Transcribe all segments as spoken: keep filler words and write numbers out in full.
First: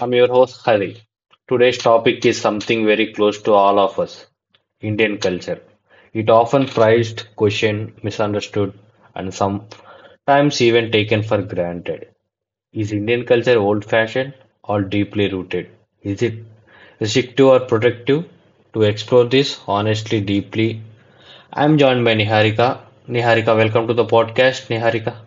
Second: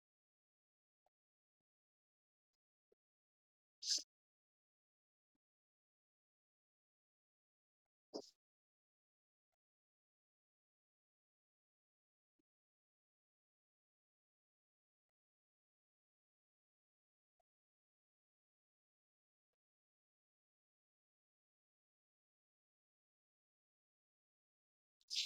I'm your host Hari. Today's topic is something very close to all of us, Indian culture. It often prized, questioned, misunderstood, and sometimes even taken for granted. Is Indian culture old-fashioned or deeply rooted? Is it restrictive or protective? To explore this honestly, deeply, I'm joined by Niharika. Niharika, welcome to the podcast, Niharika.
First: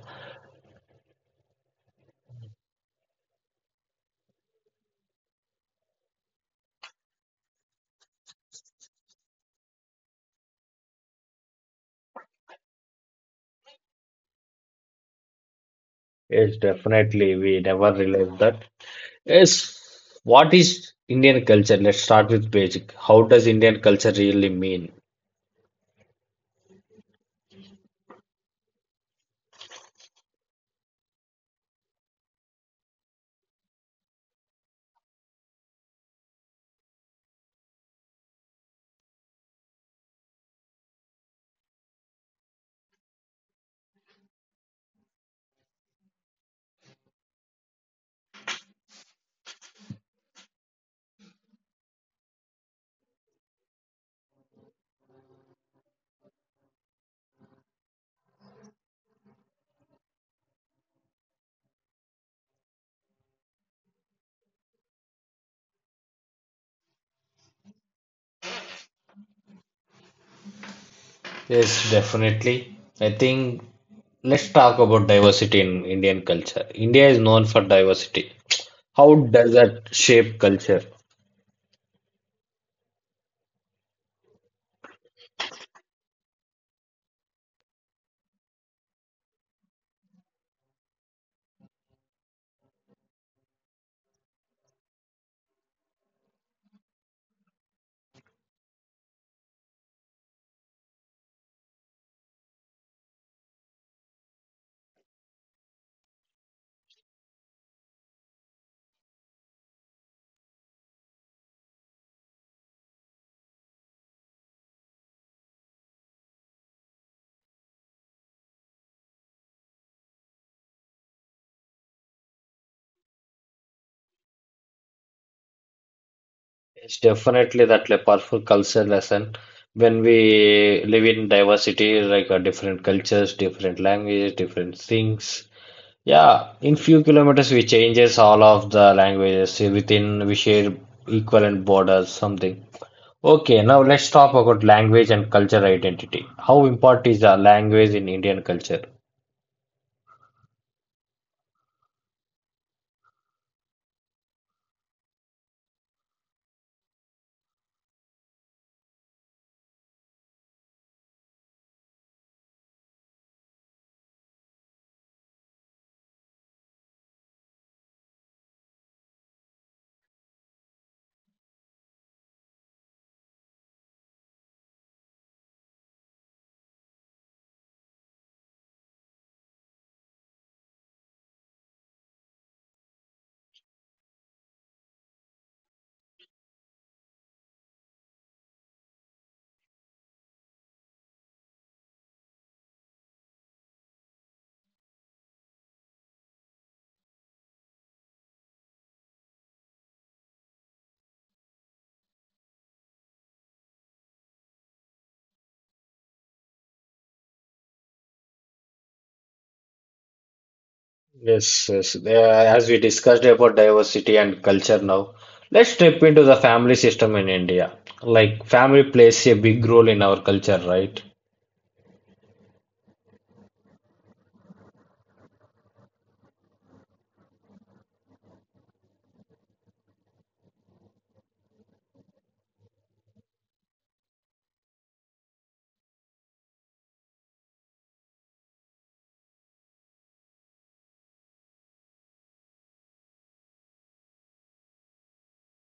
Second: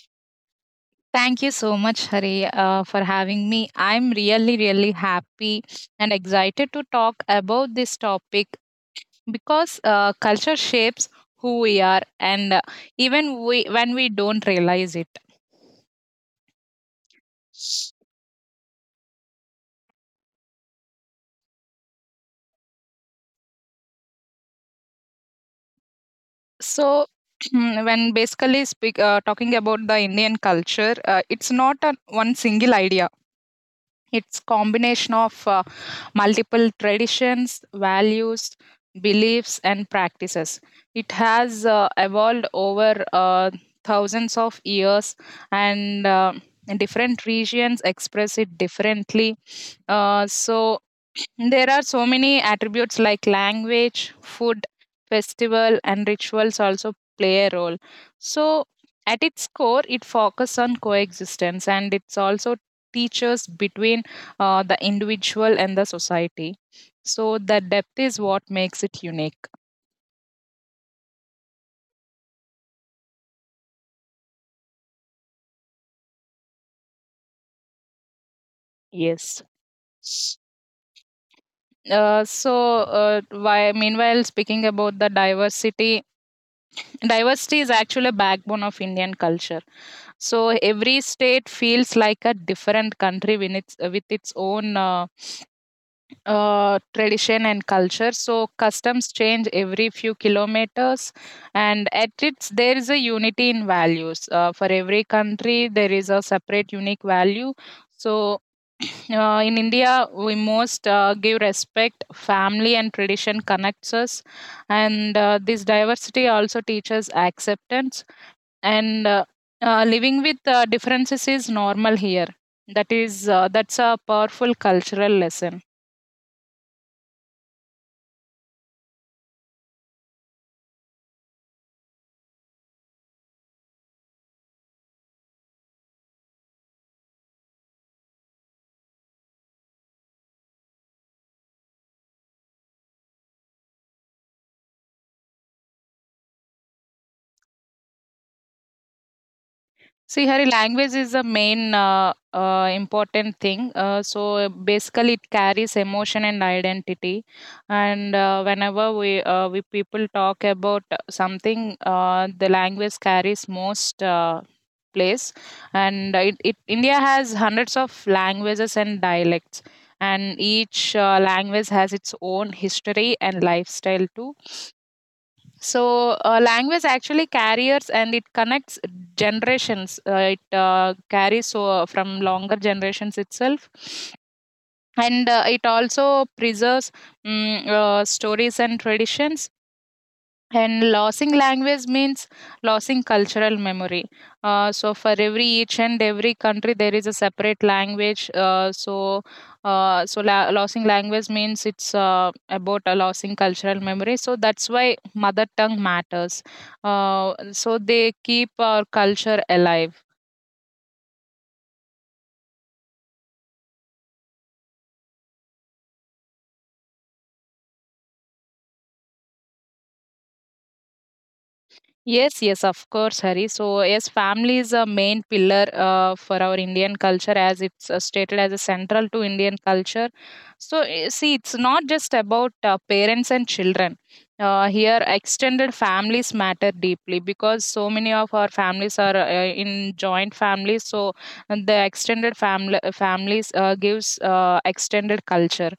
Thank you so much, Hari, uh, for having me. I'm really, really happy and excited to talk about this topic because uh, culture shapes who we are, and uh, even we when we don't realize it. Yes, definitely. We never realized that. Yes, what is Indian culture? Let's start with basic. How does Indian culture really mean? So, when basically speak uh, talking about the Indian culture, uh, it's not a one single idea. It's combination of uh, multiple traditions, values, beliefs, and practices. It has uh, evolved over uh, thousands of years, and uh, different regions express it differently. Uh, so there are so many attributes like language, food, festival, and rituals also play a role. So, at its core, it focuses on coexistence and it's also teaches between uh, the individual and the society. So the depth is what makes it unique. Yes, definitely. I think let's talk about diversity in Indian culture. India is known for diversity. How Yes. does that shape culture? Uh, so uh, why, meanwhile, speaking about the diversity, diversity is actually a backbone of Indian culture. So every state feels like a different country with its, with its own. Uh, Uh, tradition and culture. So customs change every few kilometers, and at its there is a unity in values. Uh, for every country, there is a separate unique value. So uh, in India, we most uh, give respect. Family and tradition connects us, and uh, this diversity also teaches acceptance. And uh, uh, Living with uh, differences is normal here. That is uh, that's a powerful cultural lesson. It's definitely that like powerful culture lesson. When we live in diversity, like uh, different cultures, different languages, different things, yeah, in few kilometers we changes all of the languages within we share equivalent borders something. Okay, now let's talk about language and culture identity. How important is the language in Indian culture? See, Hari, language is the main uh, uh, important thing. Uh, so basically, it carries emotion and identity. And uh, whenever we uh, we people talk about something, uh, the language carries most uh, place. And it, it India has hundreds of languages and dialects, and each uh, language has its own history and lifestyle too, so uh, language actually carriers and it connects generations. Uh, it uh, carries so uh, from longer generations itself, and uh, it also preserves mm uh, stories and traditions, and losing language means losing cultural memory. Uh, so for every each and every country, there is a separate language. Uh, so uh, so la- losing language means it's uh, about uh, losing cultural memory. So that's why mother tongue matters. Uh, so they keep our culture alive. Yes, yes. Uh, as we discussed about diversity and culture now, let's step into the family system in India. Like family plays a big role in our culture, right? Yes, yes, of course, Hari. So, yes, family is a main pillar uh, for our Indian culture as it's uh, stated as a central to Indian culture. So, eh, see, it's not just about uh, parents and children. Uh, here, extended families matter deeply because so many of our families are uh, in joint families. So, the extended family families uh, gives uh, extended culture.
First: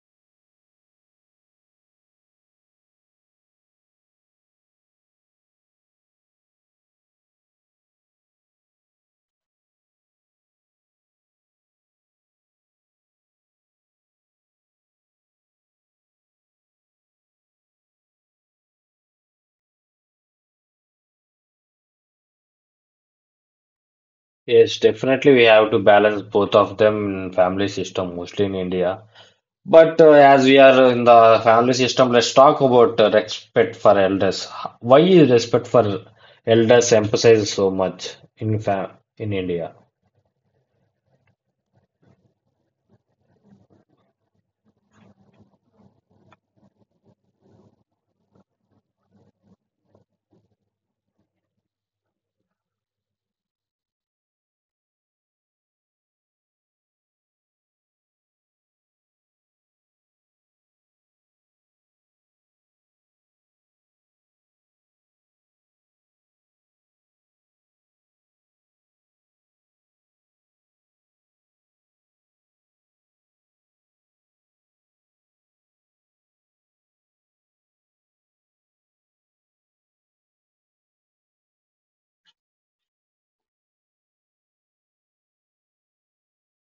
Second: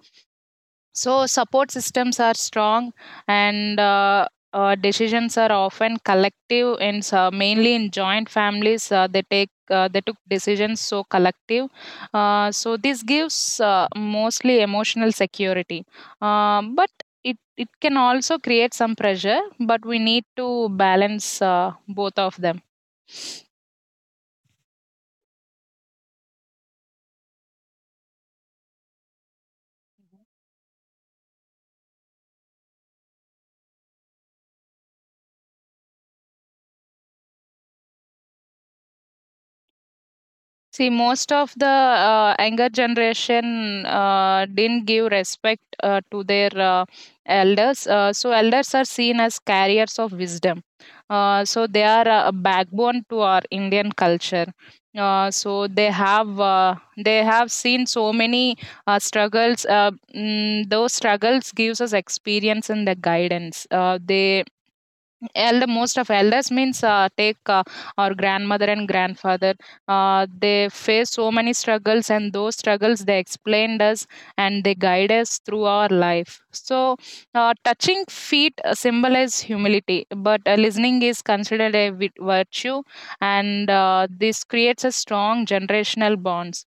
So support systems are strong, and uh, uh, decisions are often collective. In uh, mainly in joint families, uh, they take uh, they took decisions so collective. Uh, so this gives uh, mostly emotional security, Um but it it can also create some pressure. But we need to balance uh, both of them. Yes, definitely we have to balance both of them in family system, mostly in India. But uh, as we are in the family system, let's talk about uh, respect for elders. Why is respect for elders emphasized so much in fam in India? See, most of the uh, younger generation uh, didn't give respect uh, to their uh, elders. Uh, so, elders are seen as carriers of wisdom. Uh, so, they are a backbone to our Indian culture. Uh, so they have uh, they have seen so many uh, struggles. Uh, mm, those struggles gives us experience and the guidance. Uh, they Elder most of elders means uh, take uh, Our grandmother and grandfather. Uh, they face so many struggles, and those struggles they explained us and they guide us through our life. So, uh, touching feet uh, symbolize humility, but uh, listening is considered a vi- virtue, and uh, this creates a strong generational bonds.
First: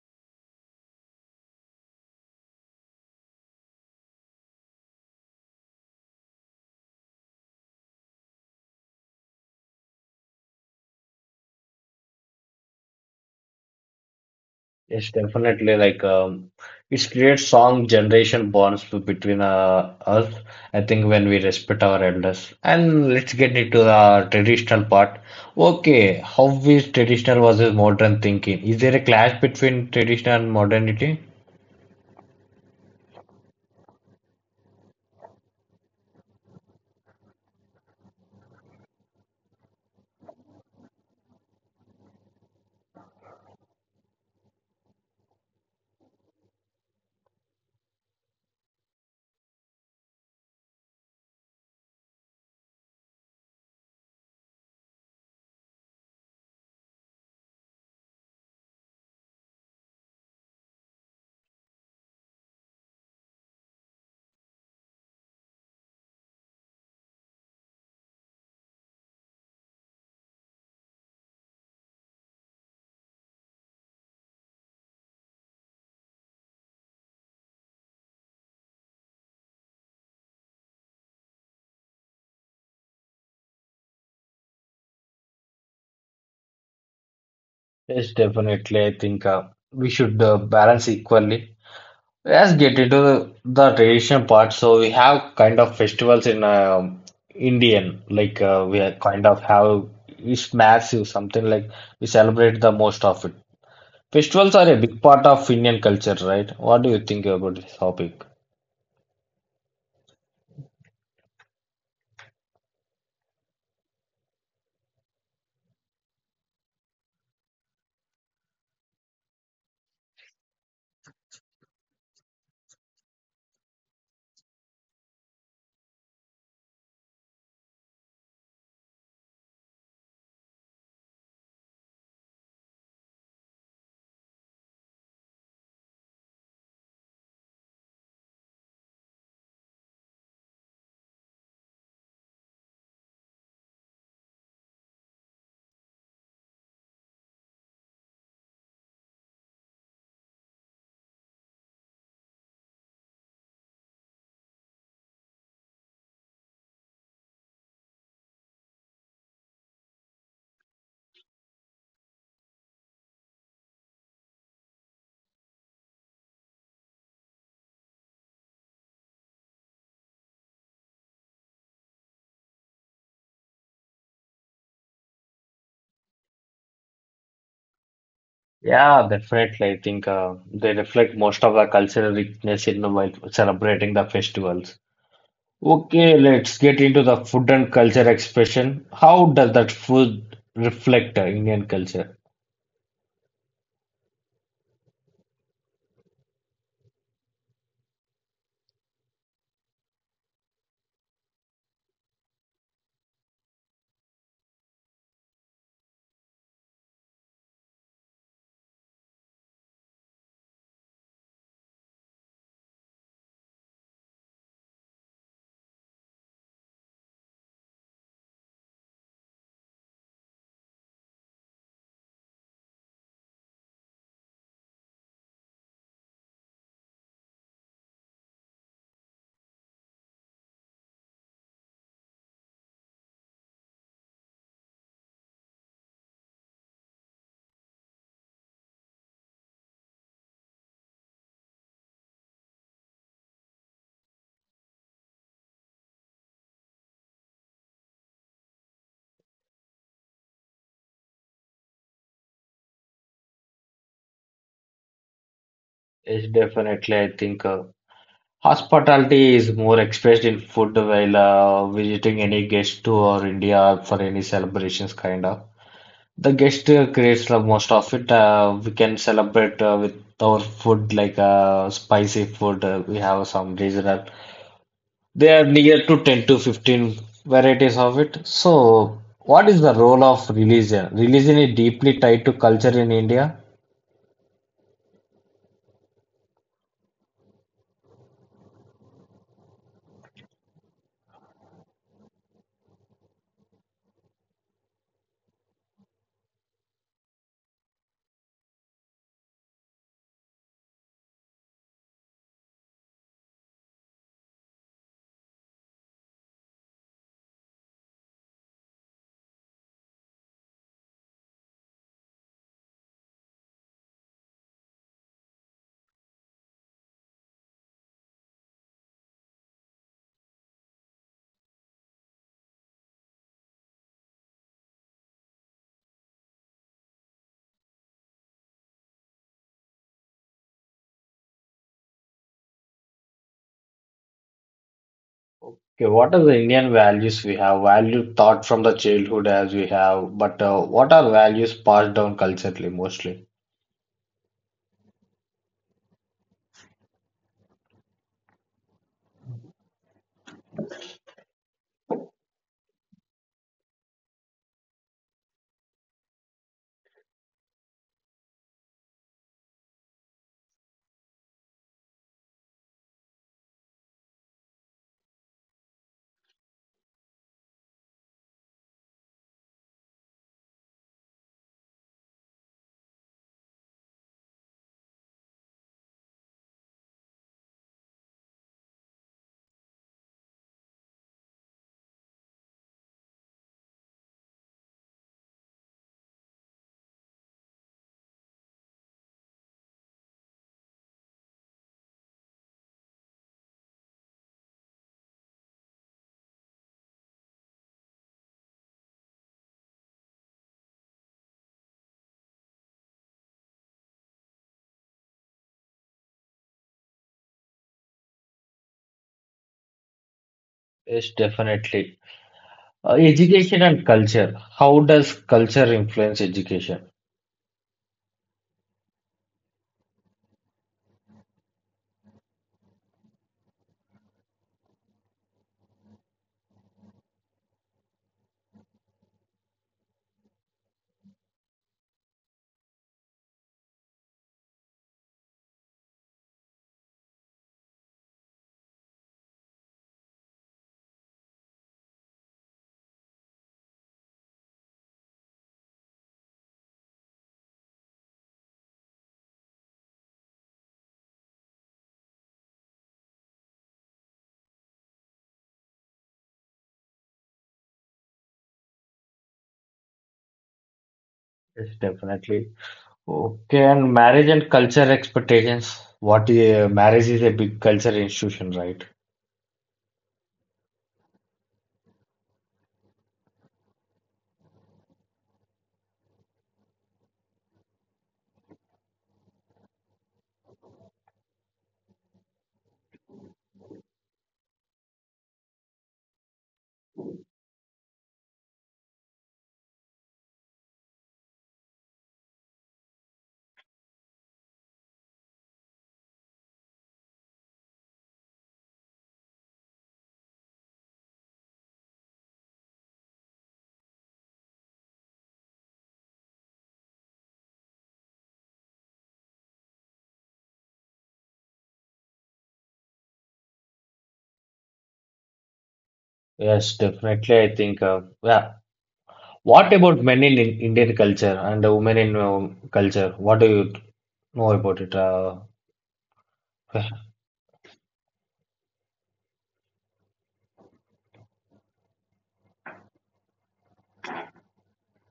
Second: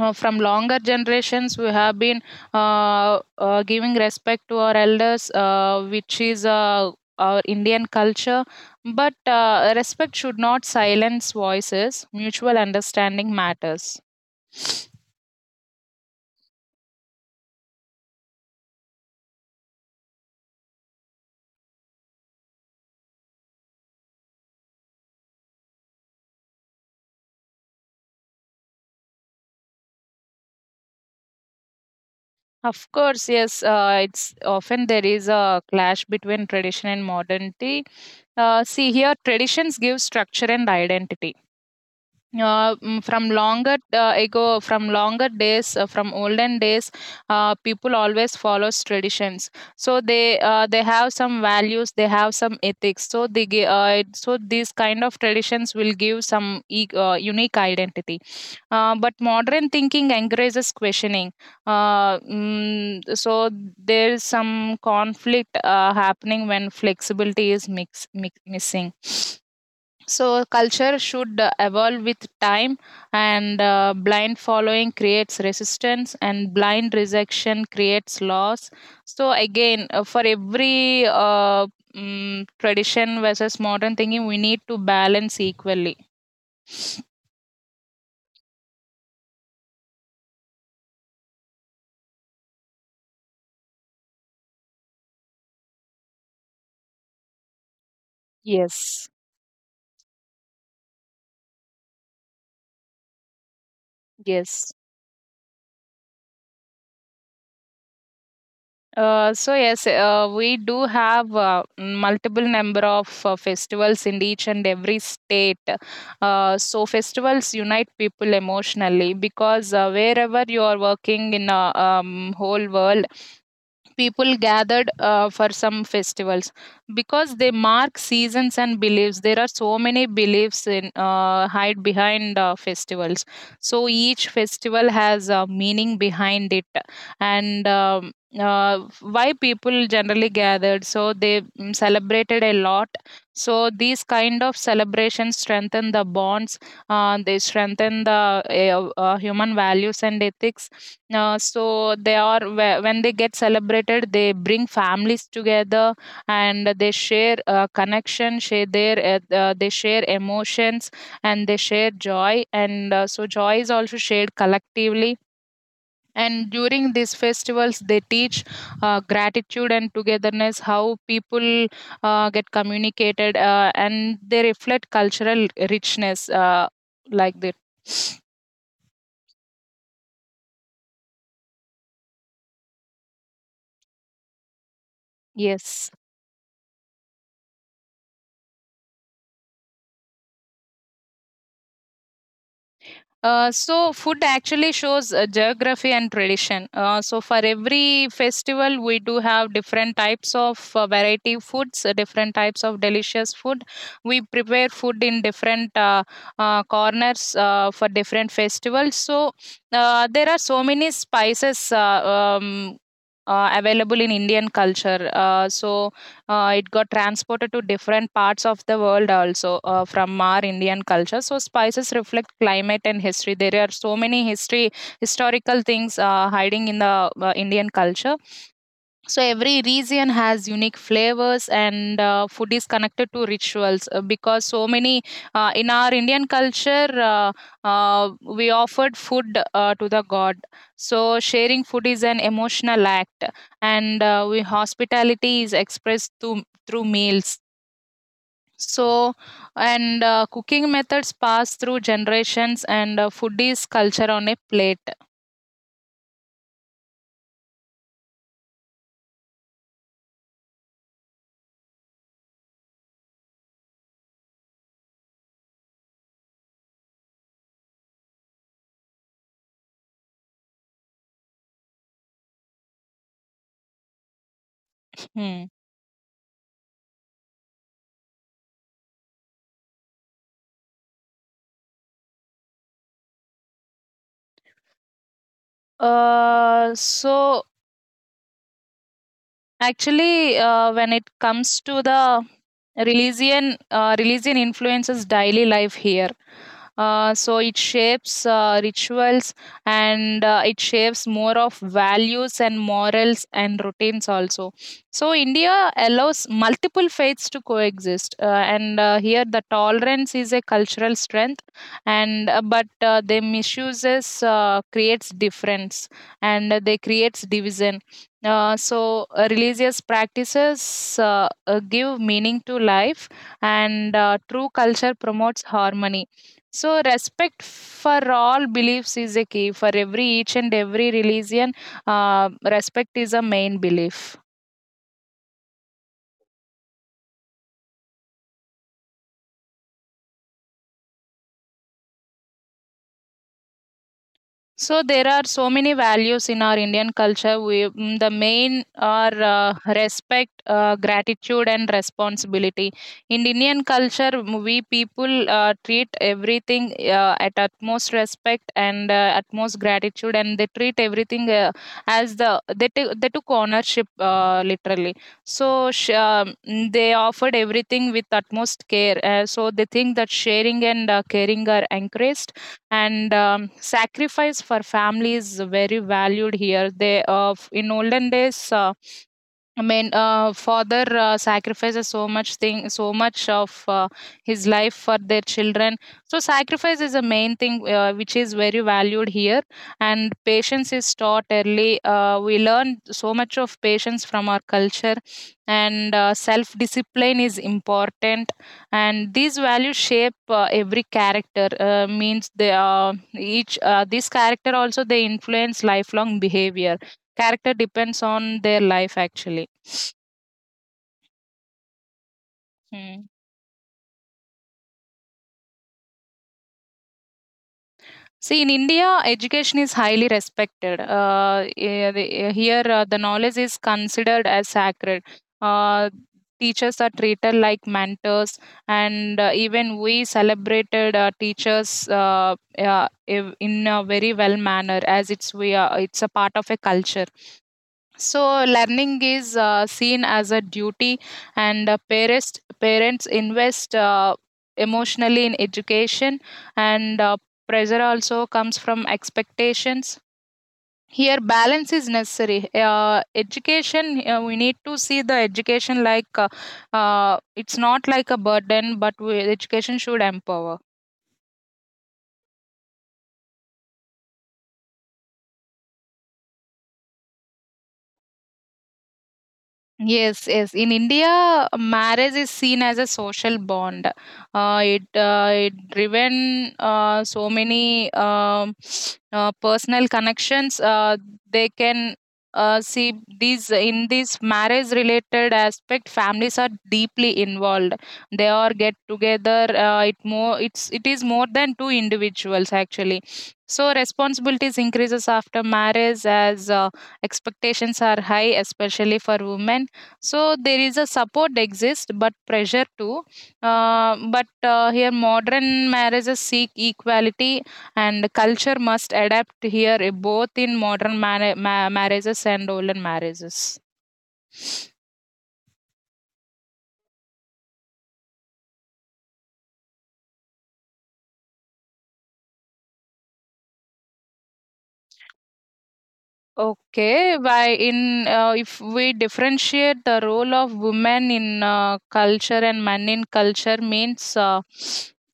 uh, From longer generations we have been uh, uh, giving respect to our elders, uh, which is uh, our Indian culture. But uh, respect should not silence voices. Mutual understanding matters. It's definitely like um, it creates strong generation bonds be- between uh, us. I think when we respect our elders, and let's get into the traditional part. Okay, how is traditional versus modern thinking? Is there a clash between traditional and modernity? Of course, yes, uh, it's often there is a clash between tradition and modernity. Uh, see, here traditions give structure and identity. Uh, mm, from longer uh, ago, from longer days, uh, from olden days, uh, people always follows traditions. So they uh, they have some values, they have some ethics. So they gi- uh, it- so these kind of traditions will give some e- uh, unique identity. Uh, but modern thinking encourages questioning. Uh, mm, so there is some conflict uh, happening when flexibility is mix, mix, missing. So culture should uh, evolve with time, and uh, blind following creates resistance, and blind rejection creates loss. So again, uh, for every uh, mm, tradition versus modern thinking, we need to balance equally. Yes, definitely. I think uh, we should uh, balance equally. Let's get into the, the traditional part. So we have kind of festivals in um Indian, like uh, we are Yes, kind of have it's massive, something like we celebrate the most of it. Festivals are yes. a big part of Indian culture, right? What do you think about this topic? Uh, so yes, Uh, we do have uh, multiple number of uh, festivals in each and every state. Uh, so festivals unite people emotionally because uh, wherever you are working in a um, whole world, people gathered uh, for some festivals because they mark seasons and beliefs. There are so many beliefs in uh, hide behind uh, festivals, so each festival has a meaning behind it. And um, uh, Why people generally gathered, so they mm, celebrated a lot, so these kind of celebrations strengthen the bonds. Uh, they strengthen the uh, uh, human values and ethics. Uh, so they are whe- when they get celebrated, they bring families together, and they share uh, connection, share their uh, uh, they share emotions and they share joy. And uh, so joy is also shared collectively, and during these festivals they teach uh, gratitude and togetherness. How people uh, get communicated, uh, and they reflect cultural richness, uh, like that. Yeah, definitely. I think uh, they reflect most of the cultural richness in while celebrating the festivals. Yes. Okay, let's get into the food and culture expression. How does that food reflect uh, Indian culture? Uh, so food actually shows uh, geography and tradition. Uh, so for every festival, we do have different types of uh, variety foods, uh, different types of delicious food. We prepare food in different uh, uh, corners uh, for different festivals. So uh, there are so many spices uh, um, uh, available in Indian culture. Uh, so uh, it got transported to different parts of the world also uh, from our Indian culture. So spices reflect climate and history. There are so many history historical things uh, hiding in the uh, Indian culture. So every region has unique flavors, and uh, food is connected to rituals uh, because so many uh, in our Indian culture uh, uh, we offered food uh, to the god. So sharing food is an emotional act, and uh, we hospitality is expressed through through meals. So and uh, cooking methods pass through generations, and uh, food is culture on a plate. It's definitely, I think, uh, hospitality is more expressed in food while uh, visiting any guest to or India for any celebrations, kind of. The guest uh, creates the most of it. Uh, we can celebrate uh, with our food, like uh, spicy food. Uh, we have some regional they are Hmm. near to ten to fifteen varieties of it. So, what is the role of religion? Religion is deeply tied to culture in India. Uh, so Actually, uh, when it comes to the religion, uh, religion influences daily life here. Uh, so it shapes uh, rituals, and uh, it shapes more of values and morals and routines also. So India allows multiple faiths to coexist, uh, and uh, here the tolerance is a cultural strength, and uh, but uh, they misuses uh, creates difference, and uh, they creates division, uh, so uh, religious practices uh, uh, give meaning to life, and uh, true culture promotes harmony. So respect for all beliefs is a key for every each and every religion. Uh, respect is a main belief. Okay, what are the Indian values we have? Value taught from the childhood as we have, but uh, what are values passed down culturally mostly? So there are so many values in our Indian culture. We, mm, the main are uh, respect, uh, gratitude, and responsibility. In Indian culture, mm, we people uh, treat everything uh, at utmost respect and uh, utmost gratitude, and they treat everything uh, as the they t- they took ownership uh, literally. So sh- um, mm, they offered everything with utmost care. Uh, so they think that sharing and uh, caring are encouraged, and um, sacrifice for family is very valued here. They uh, f- in olden days, uh, I mean, uh, father uh, sacrifices so much thing, so much of uh, his life for their children. So sacrifice is a main thing, uh, which is very valued here. And patience is taught early. Uh, we learn so much of patience from our culture, and uh, self discipline is important, and these values shape uh, every character. Uh, means they uh, each uh, This character also they influence lifelong behavior. Character depends on their life actually. Yes, definitely. Uh, education and culture. How does culture influence education? See, in India, education is highly respected. Uh, eh, the- eh, here, uh, the knowledge is considered as sacred. Uh, teachers are treated like mentors, and uh, even we celebrated uh, teachers uh, uh, ev- in a very well manner, as it's we are, it's a part of a culture. So, learning is uh, seen as a duty, and uh, parents parents invest uh, emotionally in education, and uh, pressure also comes from expectations. Here, balance is necessary. Uh, education, uh, we need to see the education like uh, uh, it's not like a burden, but we, education should empower. Yes, definitely. Okay, and marriage and culture expectations. What is marriage is a big culture institution, right? Yes, yes. In India, marriage is seen as a social bond. Uh, it uh, it driven uh, so many um, uh, personal connections. Uh, they can uh, see these in this marriage related aspect, families are deeply involved. They are get together. Uh, it more it's it is more than two individuals actually. So responsibilities increases after marriage as uh, expectations are high, especially for women. So there is a support exists but pressure too. Uh, but uh, Here modern marriages seek equality, and culture must adapt here, eh, both in modern man- ma- marriages and olden marriages. Yes, definitely. I think, uh, yeah. What about men in in- Indian culture and the women in um, culture? What do you know about it? Uh, Okay, by in uh, if we differentiate the role of women in uh, culture and men in culture means, uh,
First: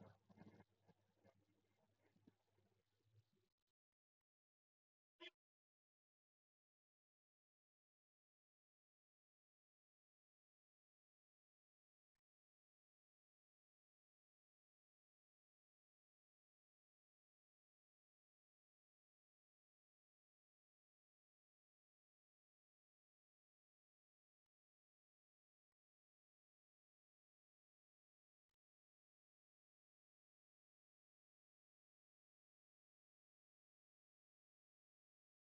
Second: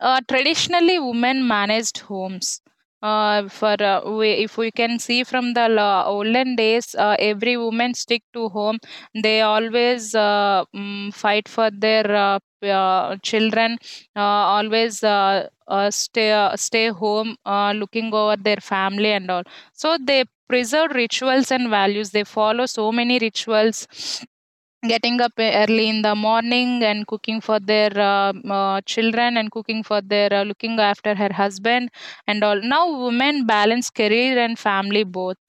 uh, traditionally women managed homes. Uh, for uh, We, if we can see from the la- olden days, uh, every woman stick to home. They always uh, mm, fight for their uh, p- uh, children. Uh, Always uh, uh, stay uh, stay home, uh, looking over their family and all. So they preserved rituals and values. They follow so many rituals. Getting up e early in the morning and cooking for their, um, uh, children, and cooking for their, uh, looking after her husband and all. Now women balance career and family both.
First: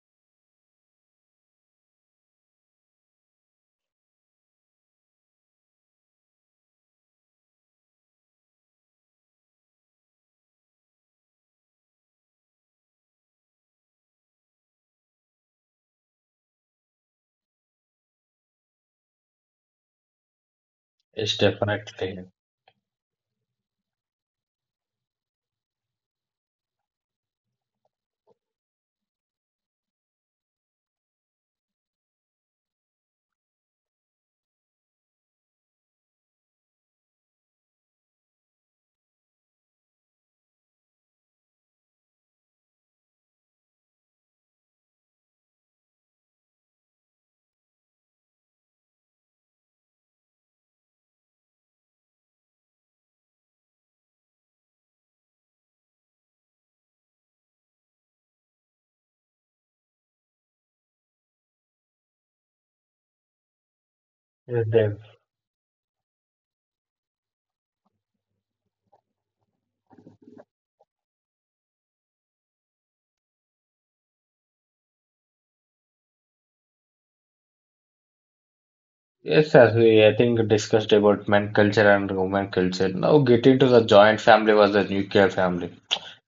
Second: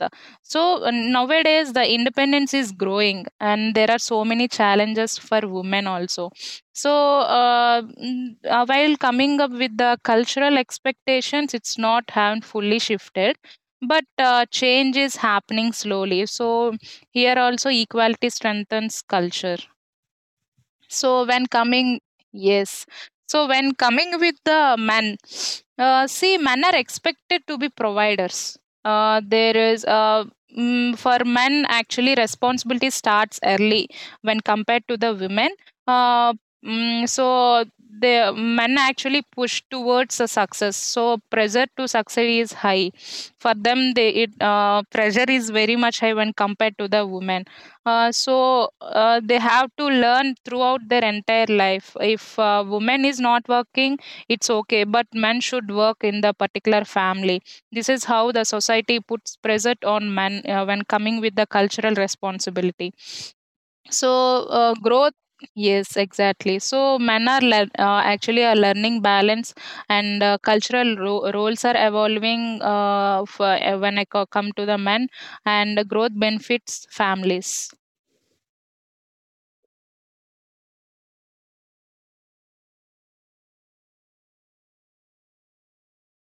So uh, nowadays the independence is growing, and there are so many challenges for women also. So uh, mm, uh, while coming up with the cultural expectations, it's not haven't fully shifted. But uh, change is happening slowly. So here also equality strengthens culture. So it's when coming, definitely. yes. So when coming with the men, uh, see, men are expected to be providers. Uh, there is uh, mm, for men actually responsibility starts early when compared to the women. Uh, mm, so the men actually push towards the success. So pressure to succeed is high for them. They it uh, Pressure is very much high when compared to the women. Uh, so uh, they have to learn throughout their entire life. If uh, woman is not working, it's okay, but men should work in the particular family. This is how the society puts pressure on men uh, when coming with the cultural responsibility. So Yes, uh, def- Growth. Yes, exactly. So men are lear- uh, actually are learning balance, and uh, cultural ro- roles are evolving. Uh, for, uh, when I co- Come to the men, and growth benefits families. yes, as we, I think, discussed about men culture and women culture. Now, getting to the joint family was the nuclear family.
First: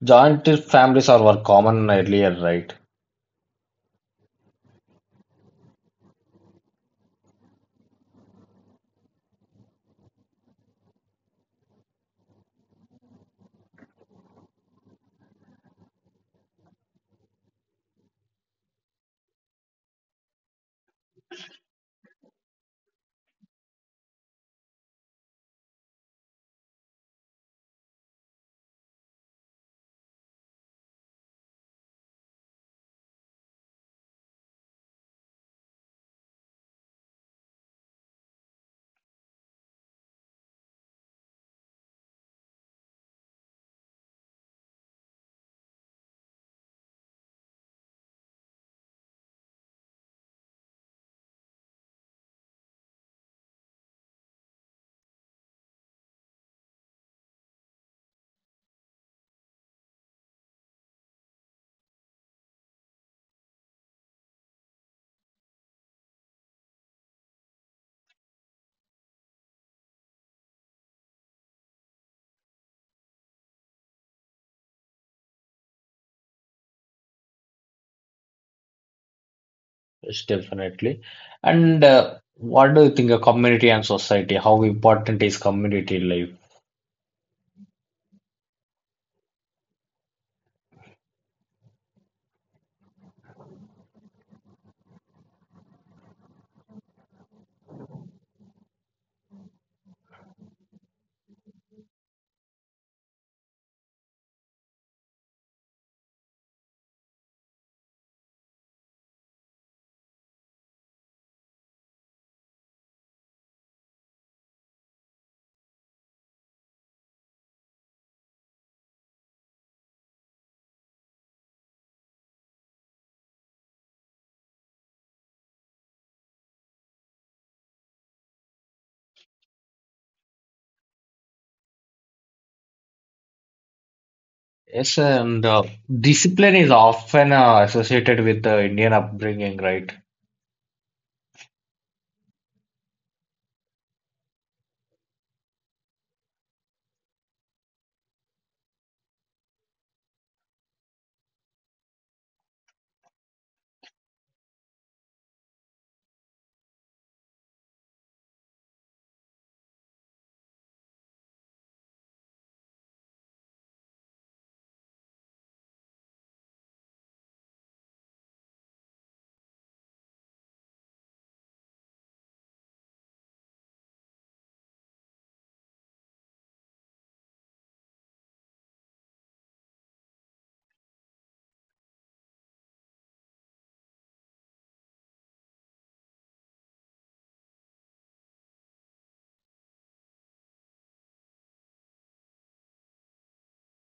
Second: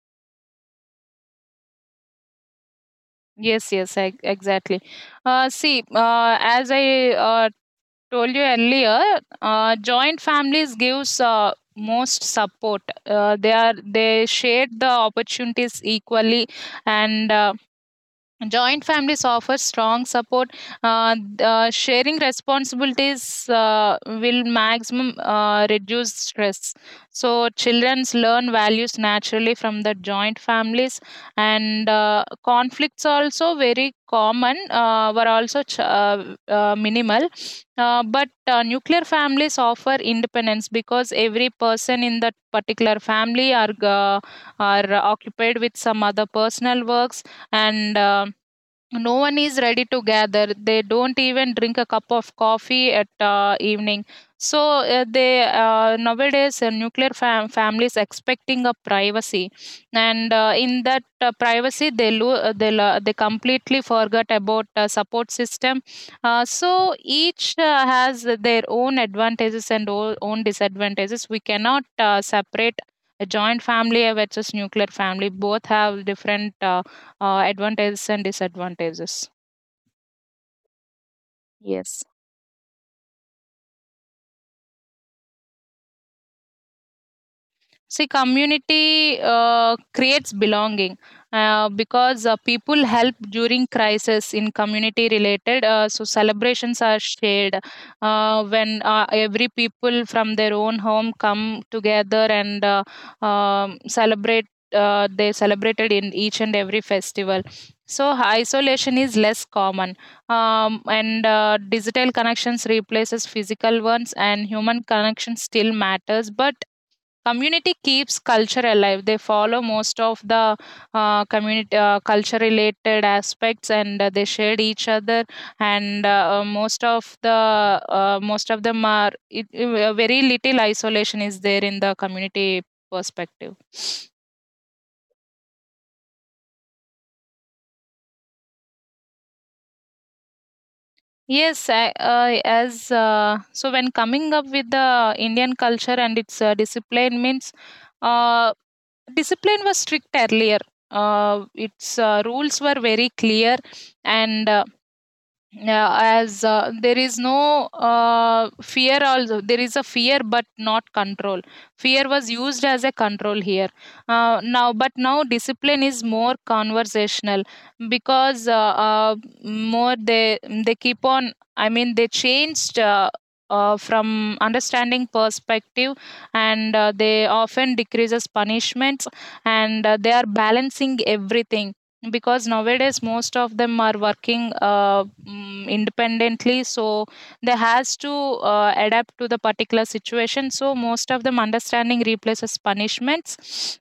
Joint families are were common earlier, right? Yes, yes, ex- exactly. Uh, see, uh, as I uh, told you earlier, uh, joint families gives uh, most support. Uh, they are they share the opportunities equally, and uh, joint families offer strong support, uh, uh, sharing responsibilities uh, will maximum uh, reduce stress. So children learn values naturally from the joint families, and uh, conflicts also very common uh, were also ch- uh, uh, minimal. Uh, but uh, nuclear families offer independence because every person in that particular family are uh, are occupied with some other personal works, and um, no one is ready to gather. They don't even drink a cup of coffee at uh, evening. So uh, they uh, nowadays uh, nuclear fam- families expecting a privacy, and uh, in that uh, privacy they lo- uh, they, lo- they completely forget about uh, support system. Uh, so each uh, has their own advantages and o- own disadvantages. We cannot uh, separate a joint family versus nuclear family. Both have different uh, uh, advantages and disadvantages. It's definitely. And Yes. uh, what do you think of community and society? How important is community life? See, community uh, creates belonging uh, because uh, people help during crisis in community related. Uh, so celebrations are shared uh, when uh, every people from their own home come together and uh, um, celebrate. Uh, they celebrated in each and every festival. So isolation is less common, um, and uh, digital connections replaces physical ones, and human connection still matters, but community keeps culture alive. They follow most of the uh, community uh, culture related aspects, and uh, they shared each other, and uh, uh, most of the uh, most of them are it, uh, very little isolation is there in the community perspective. Yes, and uh, discipline is often uh, associated with the Indian upbringing, right? Yes. I, uh, as uh, So when coming up with the Indian culture and its uh, discipline means, uh, discipline was strict earlier. Uh, its uh, Rules were very clear, and uh, yeah, as uh, there is no uh, fear, also there is a fear, but not control. Fear was used as a control here. Uh, now, but now discipline is more conversational because uh, uh, more they they keep on. I mean, they changed. Uh, uh, from understanding perspective, and uh, they often decreases punishments, and uh, they are balancing everything because nowadays most of them are working uh, mm, independently. So they has to uh, adapt to the particular situation. So most of them understanding replaces punishments,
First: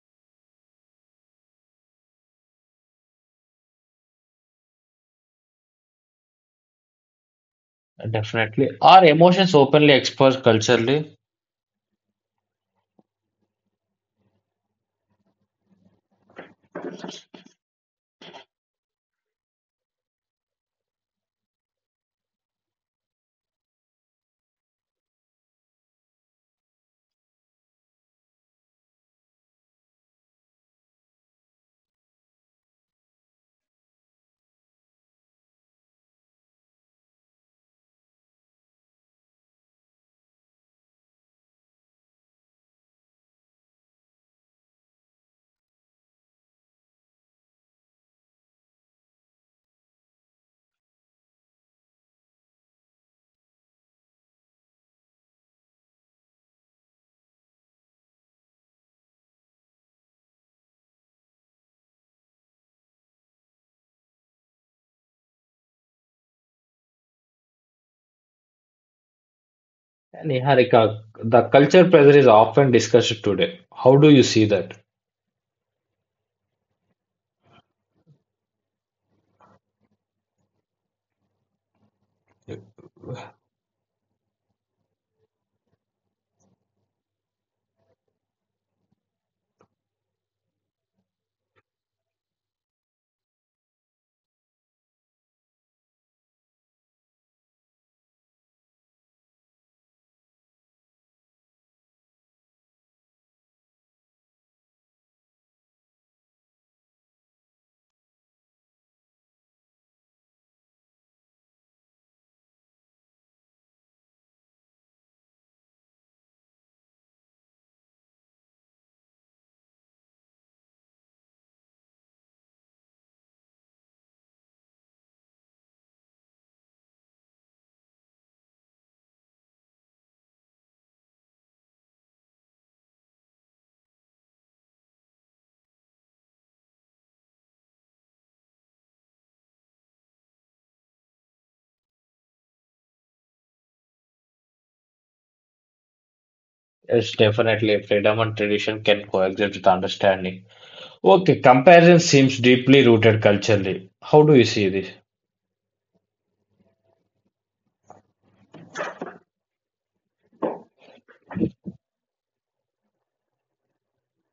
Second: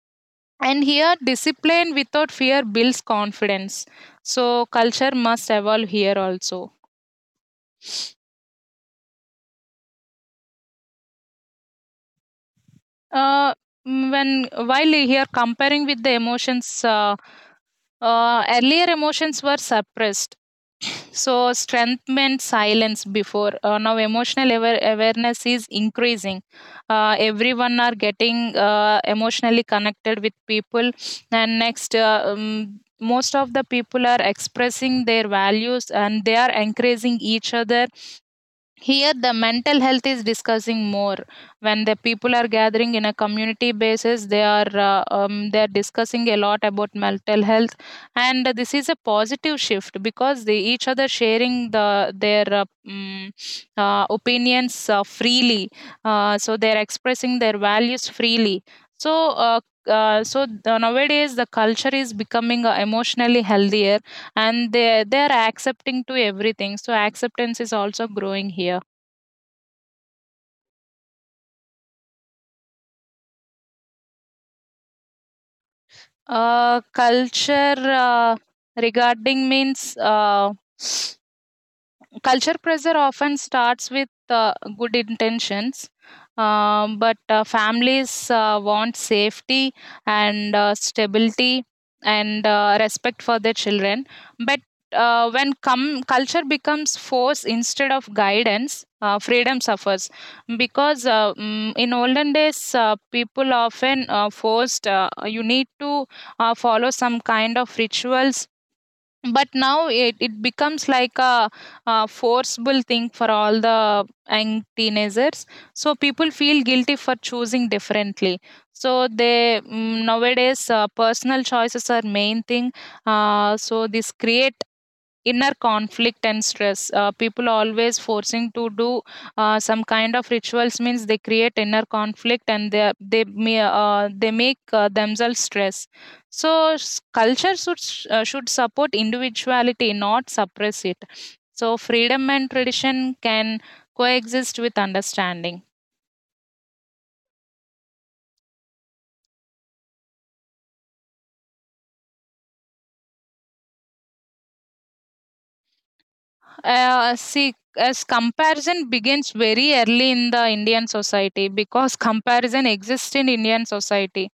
and here discipline without fear builds confidence. So culture must evolve here also. Definitely. Our emotions openly expressed culturally. Uh, mm, when while here comparing with the emotions, uh, uh, earlier emotions were suppressed. So, strength meant silence before. Uh, now, emotional aware- awareness is increasing. Uh, everyone are getting uh, emotionally connected with people, and next, uh, um, most of the people are expressing their values, and they are encouraging each other. Here, the mental health is discussing more. When the people are gathering in a community basis, they are uh, um, they are discussing a lot about mental health, and this is a positive shift because they each other sharing the their uh, mm, uh, opinions uh, freely. Uh, so they are expressing their values freely. So. Uh, uh, so the- Nowadays the culture is becoming uh, emotionally healthier, and they they are accepting to everything. So acceptance is also growing here. And Niharika, the culture pressure is often discussed today. How do you see that? Uh, culture uh, regarding means uh, Culture pressure often starts with uh, good intentions, um, but uh, families uh, want safety and uh, stability and uh, respect for their children. But uh, when come culture becomes force instead of guidance, uh, freedom suffers because uh, mm, in olden days uh, people often uh, forced, uh, you need to uh, follow some kind of rituals. But now it, it becomes like a, a forcible thing for all the young teenagers. So people feel guilty for choosing differently. So they mm, nowadays uh, personal choices are main thing. Uh, so this create inner conflict and stress. Uh, people are always forcing to do uh, some kind of rituals means they create inner conflict, and they they may uh, they make uh, themselves stress. So s- culture should s- uh, should support individuality, not suppress it. So freedom and tradition can coexist with understanding. Yes, definitely. Freedom and tradition can coexist with understanding. Okay, comparison seems deeply rooted culturally. How do you see this? Uh, see, as comparison begins very early in the Indian society because comparison exists in Indian society.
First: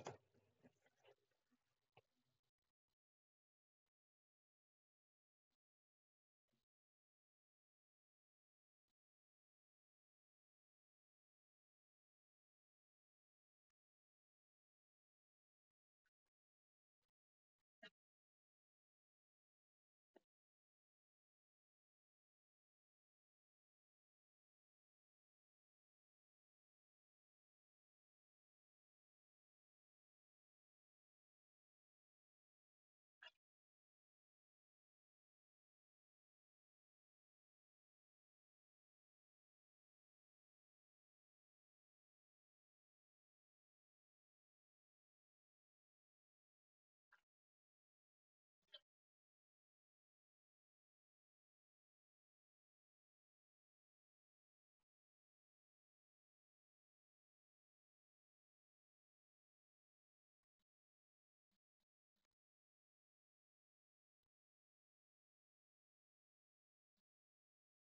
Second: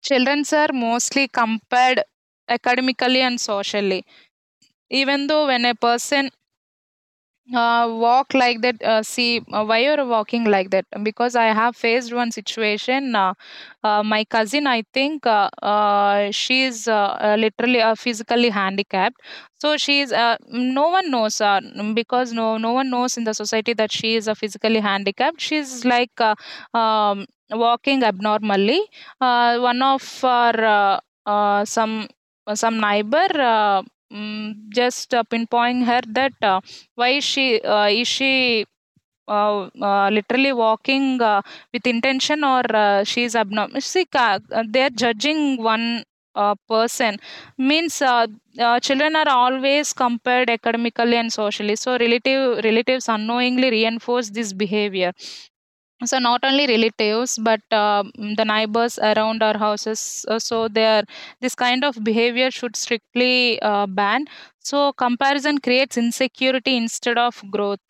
Childrens are mostly compared academically and socially. Even though when a person uh, walk like that, uh, see, uh, why you're walking like that? Because I have faced one situation. Uh, uh, my cousin, I think, uh, uh, she is uh, uh, literally uh, physically handicapped. So she is, uh, no one knows, uh, n- because no no one knows in the society that she is uh, physically handicapped. She's like uh, um, walking abnormally. Uh, one of our uh, uh, some some neighbor uh, mm, just uh, pinpointing her that, uh, why is she, uh, is she uh, uh, literally walking uh, with intention, or uh, she is abnormal? See, ca- uh, they are judging one uh, person means, uh, uh, children are always compared academically and socially. So relative relatives unknowingly reinforce this behavior. So not only relatives, but uh, mm, the neighbors around our houses. uh, So they this kind of behavior should strictly uh, ban. So comparison creates insecurity instead of growth.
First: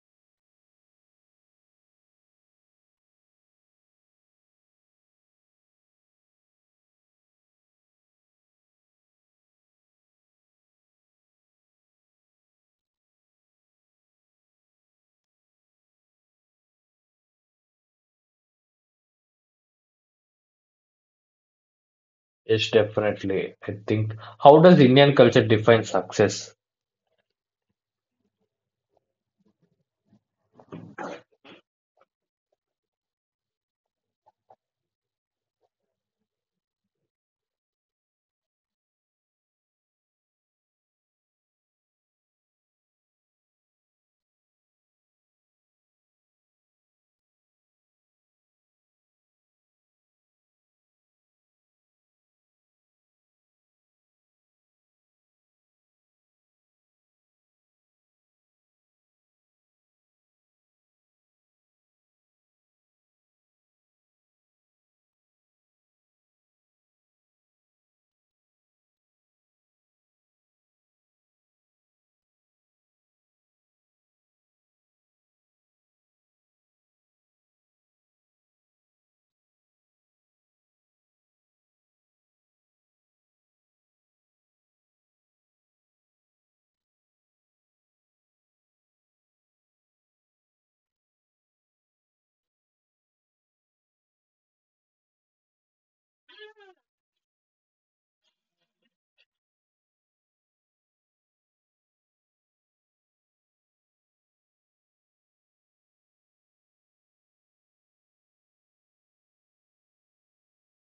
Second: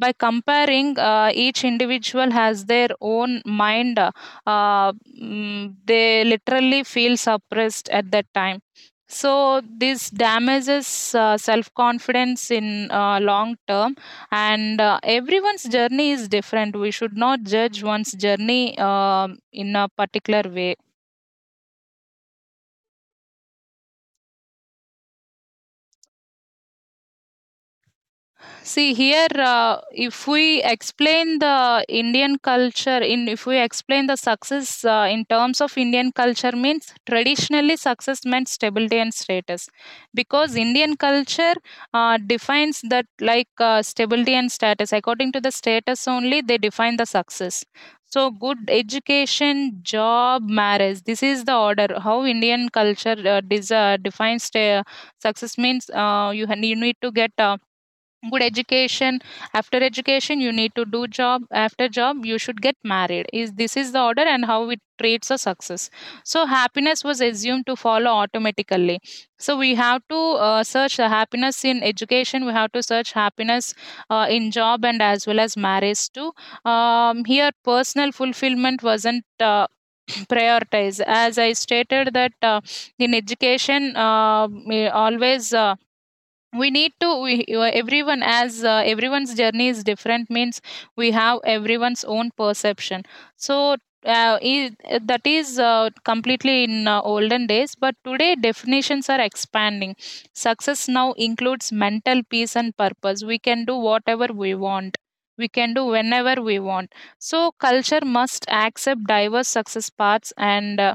By comparing, uh, each individual has their own mind. Uh, uh, mm, they literally feel suppressed at that time. So this damages uh, self confidence in uh, long term, and uh, everyone's journey is different. We should not judge one's journey um, in a particular way. Yes, definitely. I think. How does Indian culture define success? See here, uh, if we explain the Indian culture, in if we explain the success uh, in terms of Indian culture, means traditionally success meant stability and status, because Indian culture uh, defines that like uh, stability and status. According to the status only, they define the success. So good education, job, marriage. This is the order how Indian culture uh, des- uh, defines uh, success means, uh, you ha- you need to get Uh, good education. After education you need to do job. After job you should get married. Is this is the order, and how it traits a success. So happiness was assumed to follow automatically. So we have to uh, search the happiness in education. We have to search happiness uh, in job and as well as marriage too. Um, here personal fulfillment wasn't uh, prioritized. As I stated that, uh, in education uh, we always, uh, we need to we, uh, everyone, as uh, everyone's journey is different means, we have everyone's own perception. So uh, i- that is uh, completely in uh, olden days, but today definitions are expanding. Success now includes mental peace and purpose. We can do whatever we want. We can do whenever we want. So culture must accept diverse success paths, and uh,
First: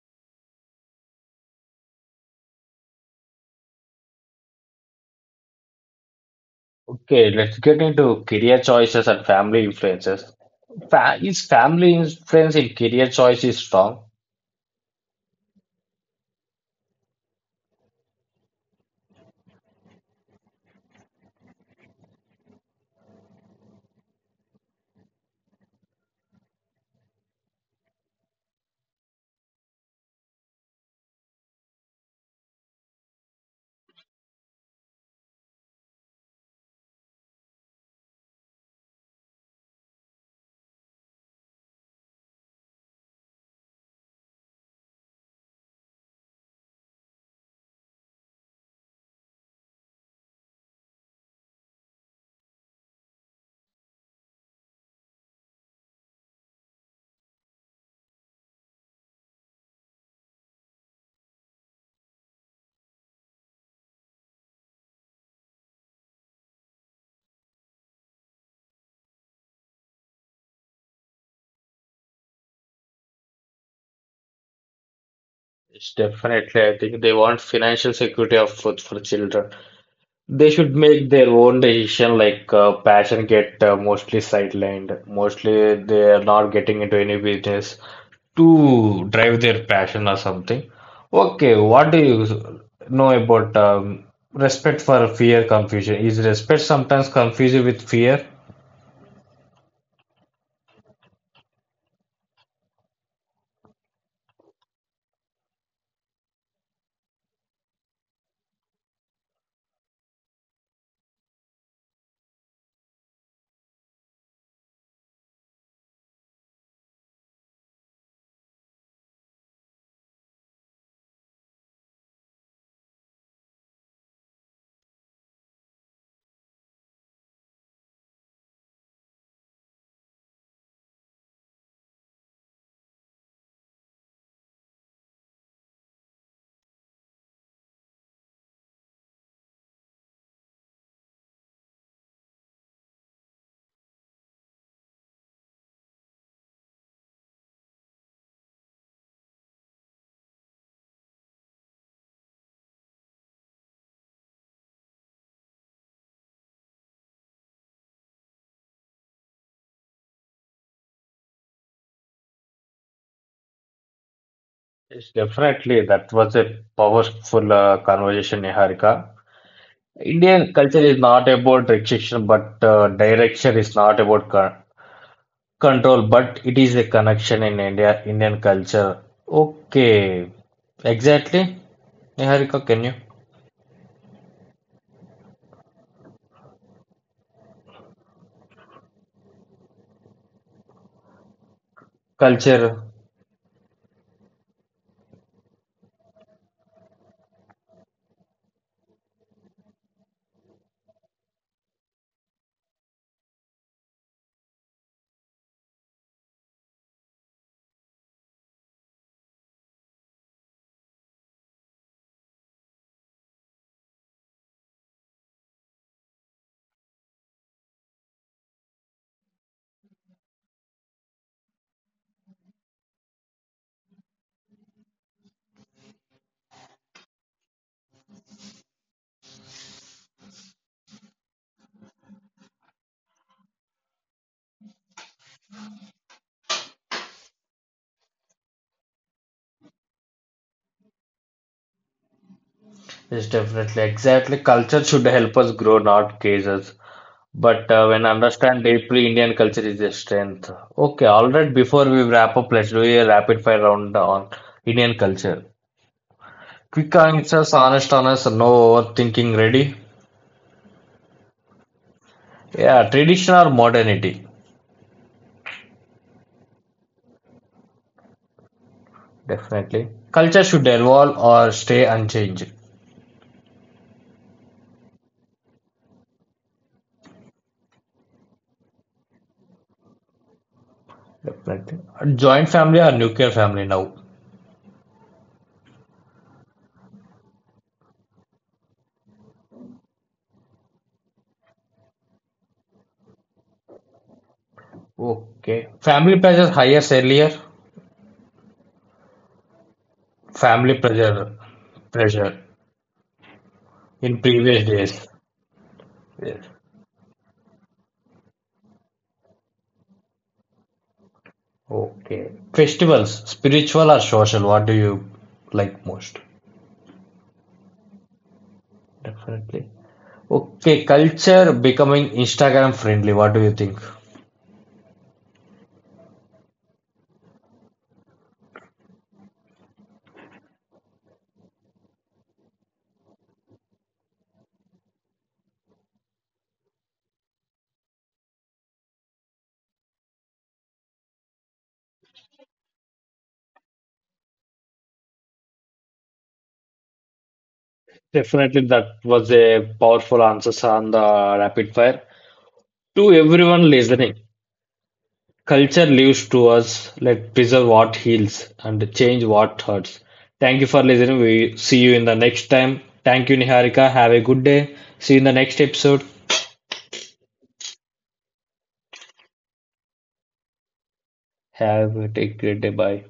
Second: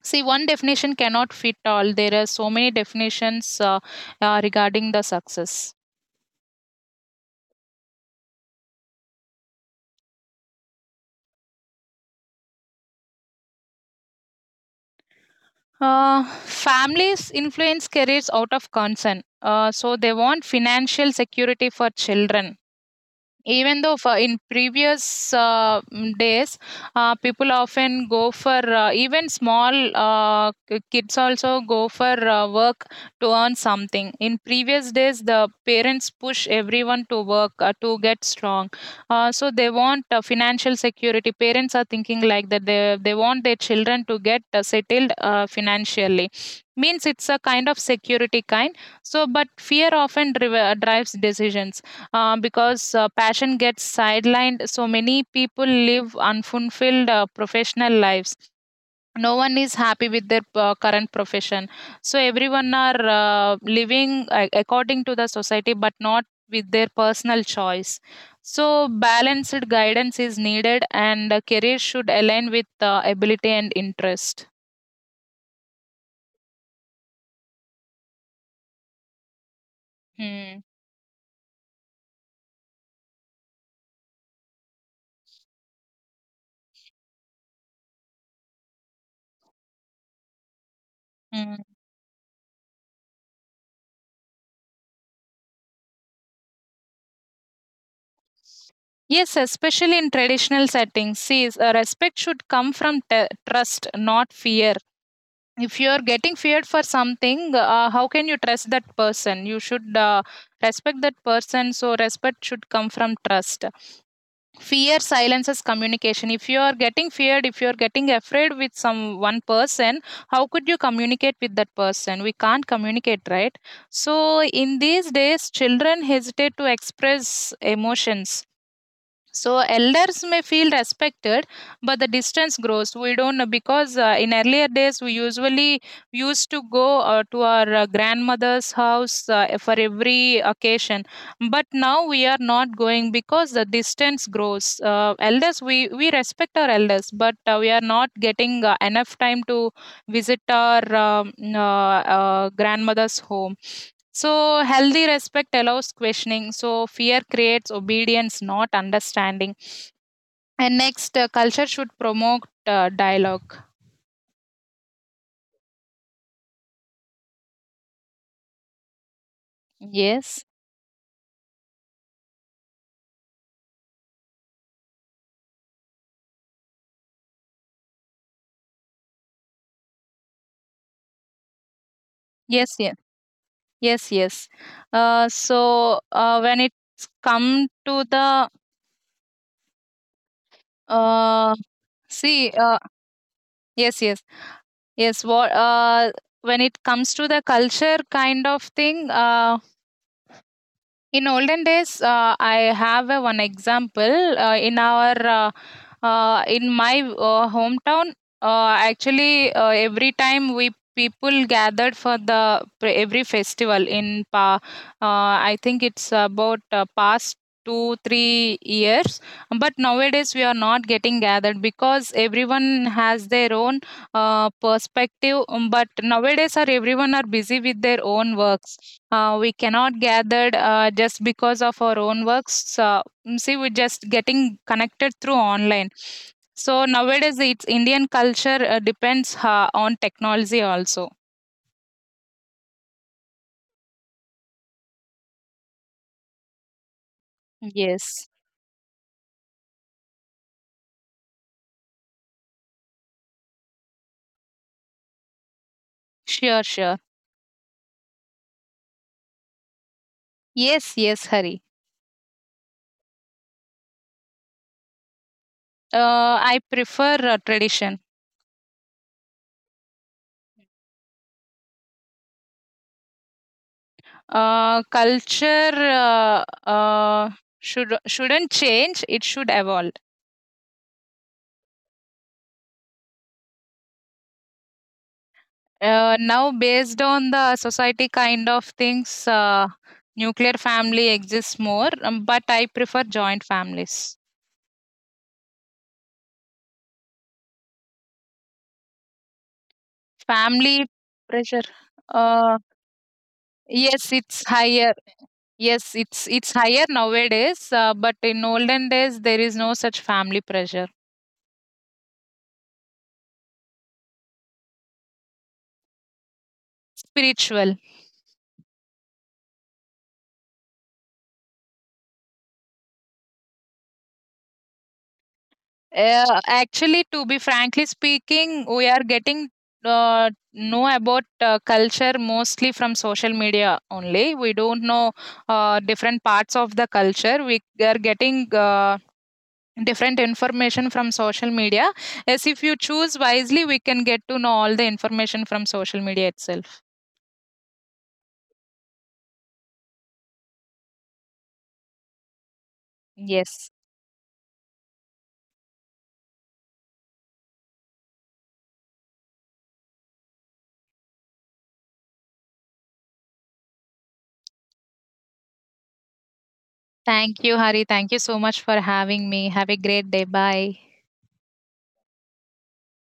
see, one definition cannot fit all. There are so many definitions uh, uh, regarding the success. Okay, let's get into career choices and family influences. Fa Is family influence in career choice is strong? Uh, families influence careers out of concern. Uh, so they want financial security for children, even though for in previous uh, mm, days uh, people often go for uh, even small uh, k- kids also go for uh, work to earn something. In previous days, the parents push everyone to work uh, to get strong. Uh, so they want uh, financial security. Parents are thinking like that. They, they want their children to get uh, settled uh, financially. Means it's a kind of security kind. So but fear often drive, uh, drives decisions, uh, because uh, passion gets sidelined. So many people live unfulfilled uh, professional lives. No one is happy with their uh, current profession. So everyone are uh, living uh, according to the society, but not with their personal choice. So balanced guidance is needed, and a career should align with uh, ability and interest. It's definitely, I think they want financial security of for, for children. They Hmm. should make their own decision, like uh, passion get uh, mostly sidelined. Mostly they are not getting into any business to drive their passion or something. Okay, Hmm. what do you know about um, respect for fear confusion? Is respect sometimes confused with fear? Yes, especially in traditional settings. See, s- uh, respect should come from t- trust, not fear. If you're getting feared for something, uh, how can you trust that person? You should uh, respect that person. So respect should come from trust. Fear silences communication. If you are getting feared, if you're getting afraid with some one person, how could you communicate with that person? We can't communicate, right? So in these days, children hesitate to express emotions, so elders may feel respected, but the distance grows. We don't know, because uh, in earlier days we usually used to go uh, to our uh, grandmother's house uh, for every occasion, but now we are not going because the distance grows. Uh, elders, we we respect our elders, but uh, we are not getting uh, enough time to visit our um, uh, uh, grandmother's home. So healthy respect allows questioning. So fear creates obedience, not understanding. And next, uh, culture should promote uh, dialogue. Yes, definitely. That was a powerful uh, conversation, Niharika. Yes, Indian culture is not about restriction, but uh, direction is not about co- control, but it is a connection in India, Indian culture. Okay, exactly. Niharika, yes, can you? yes, yes, yes. Uh, so, uh, when it come to the uh, see, Culture uh, yes, yes, yes. What uh, when it comes to the culture kind of thing, uh, in olden days, uh, I have a one example. Uh, in our, uh, uh, in my uh, hometown, uh, actually, uh, every time we people gathered for the pre- every festival in pa, uh, I think it's about uh, past two three years, but nowadays we are not getting gathered because everyone has their own uh, perspective. Um, but nowadays are everyone are busy with their own works. Uh, we cannot gathered uh, just because of our own works. Uh, mm, see, we're just getting connected through online. So nowadays it's Indian culture uh, depends uh, on technology also. is definitely exactly. Culture should help us grow, not cage us. But uh, when Yes. understand deeply, Indian culture is a strength. Okay, all right. Before we wrap up, let's do a rapid fire round on Indian culture. Sure, Quick sure. answers, honest answers, no overthinking. Ready? Yes, yes, Hari. Yeah, tradition or modernity? Uh, i prefer uh, tradition. Definitely. Culture should evolve or stay unchanged. Uh, culture uh, uh, should shouldn't change, it should evolve. Definitely. Joint family or nuclear family now? Uh, now, based on the society kind of things, uh, nuclear family exists more, um, but I prefer joint families. Okay. Family pressure higher earlier. Family Family pressure pressure. Pressure Uh, yes, in it's previous higher. days. Yes, it's Yes. it's higher nowadays. Uh, but in olden days, there is no such family pressure. Okay. Festivals, spiritual or social? What do you like most? Spiritual. Definitely. Okay, culture becoming Instagram friendly. What do you think? Uh, actually, to be frankly speaking, we are getting uh, know about uh, culture mostly from social media only. We don't know uh, different parts of the culture. We are getting uh, different information from social media. Yes, if you choose wisely, we can get to know all the information from social media itself. Definitely, that was a powerful answer on the rapid fire. To everyone Yes. listening, culture lives to us. Let preserve what heals and change what hurts. Thank you for listening. We see you in the next time. Thank you, Niharika. Have a good day. See you in the next episode. Thank you, Hari. Thank you so much for having me. Have a great day. Bye. Have a take great day. Bye.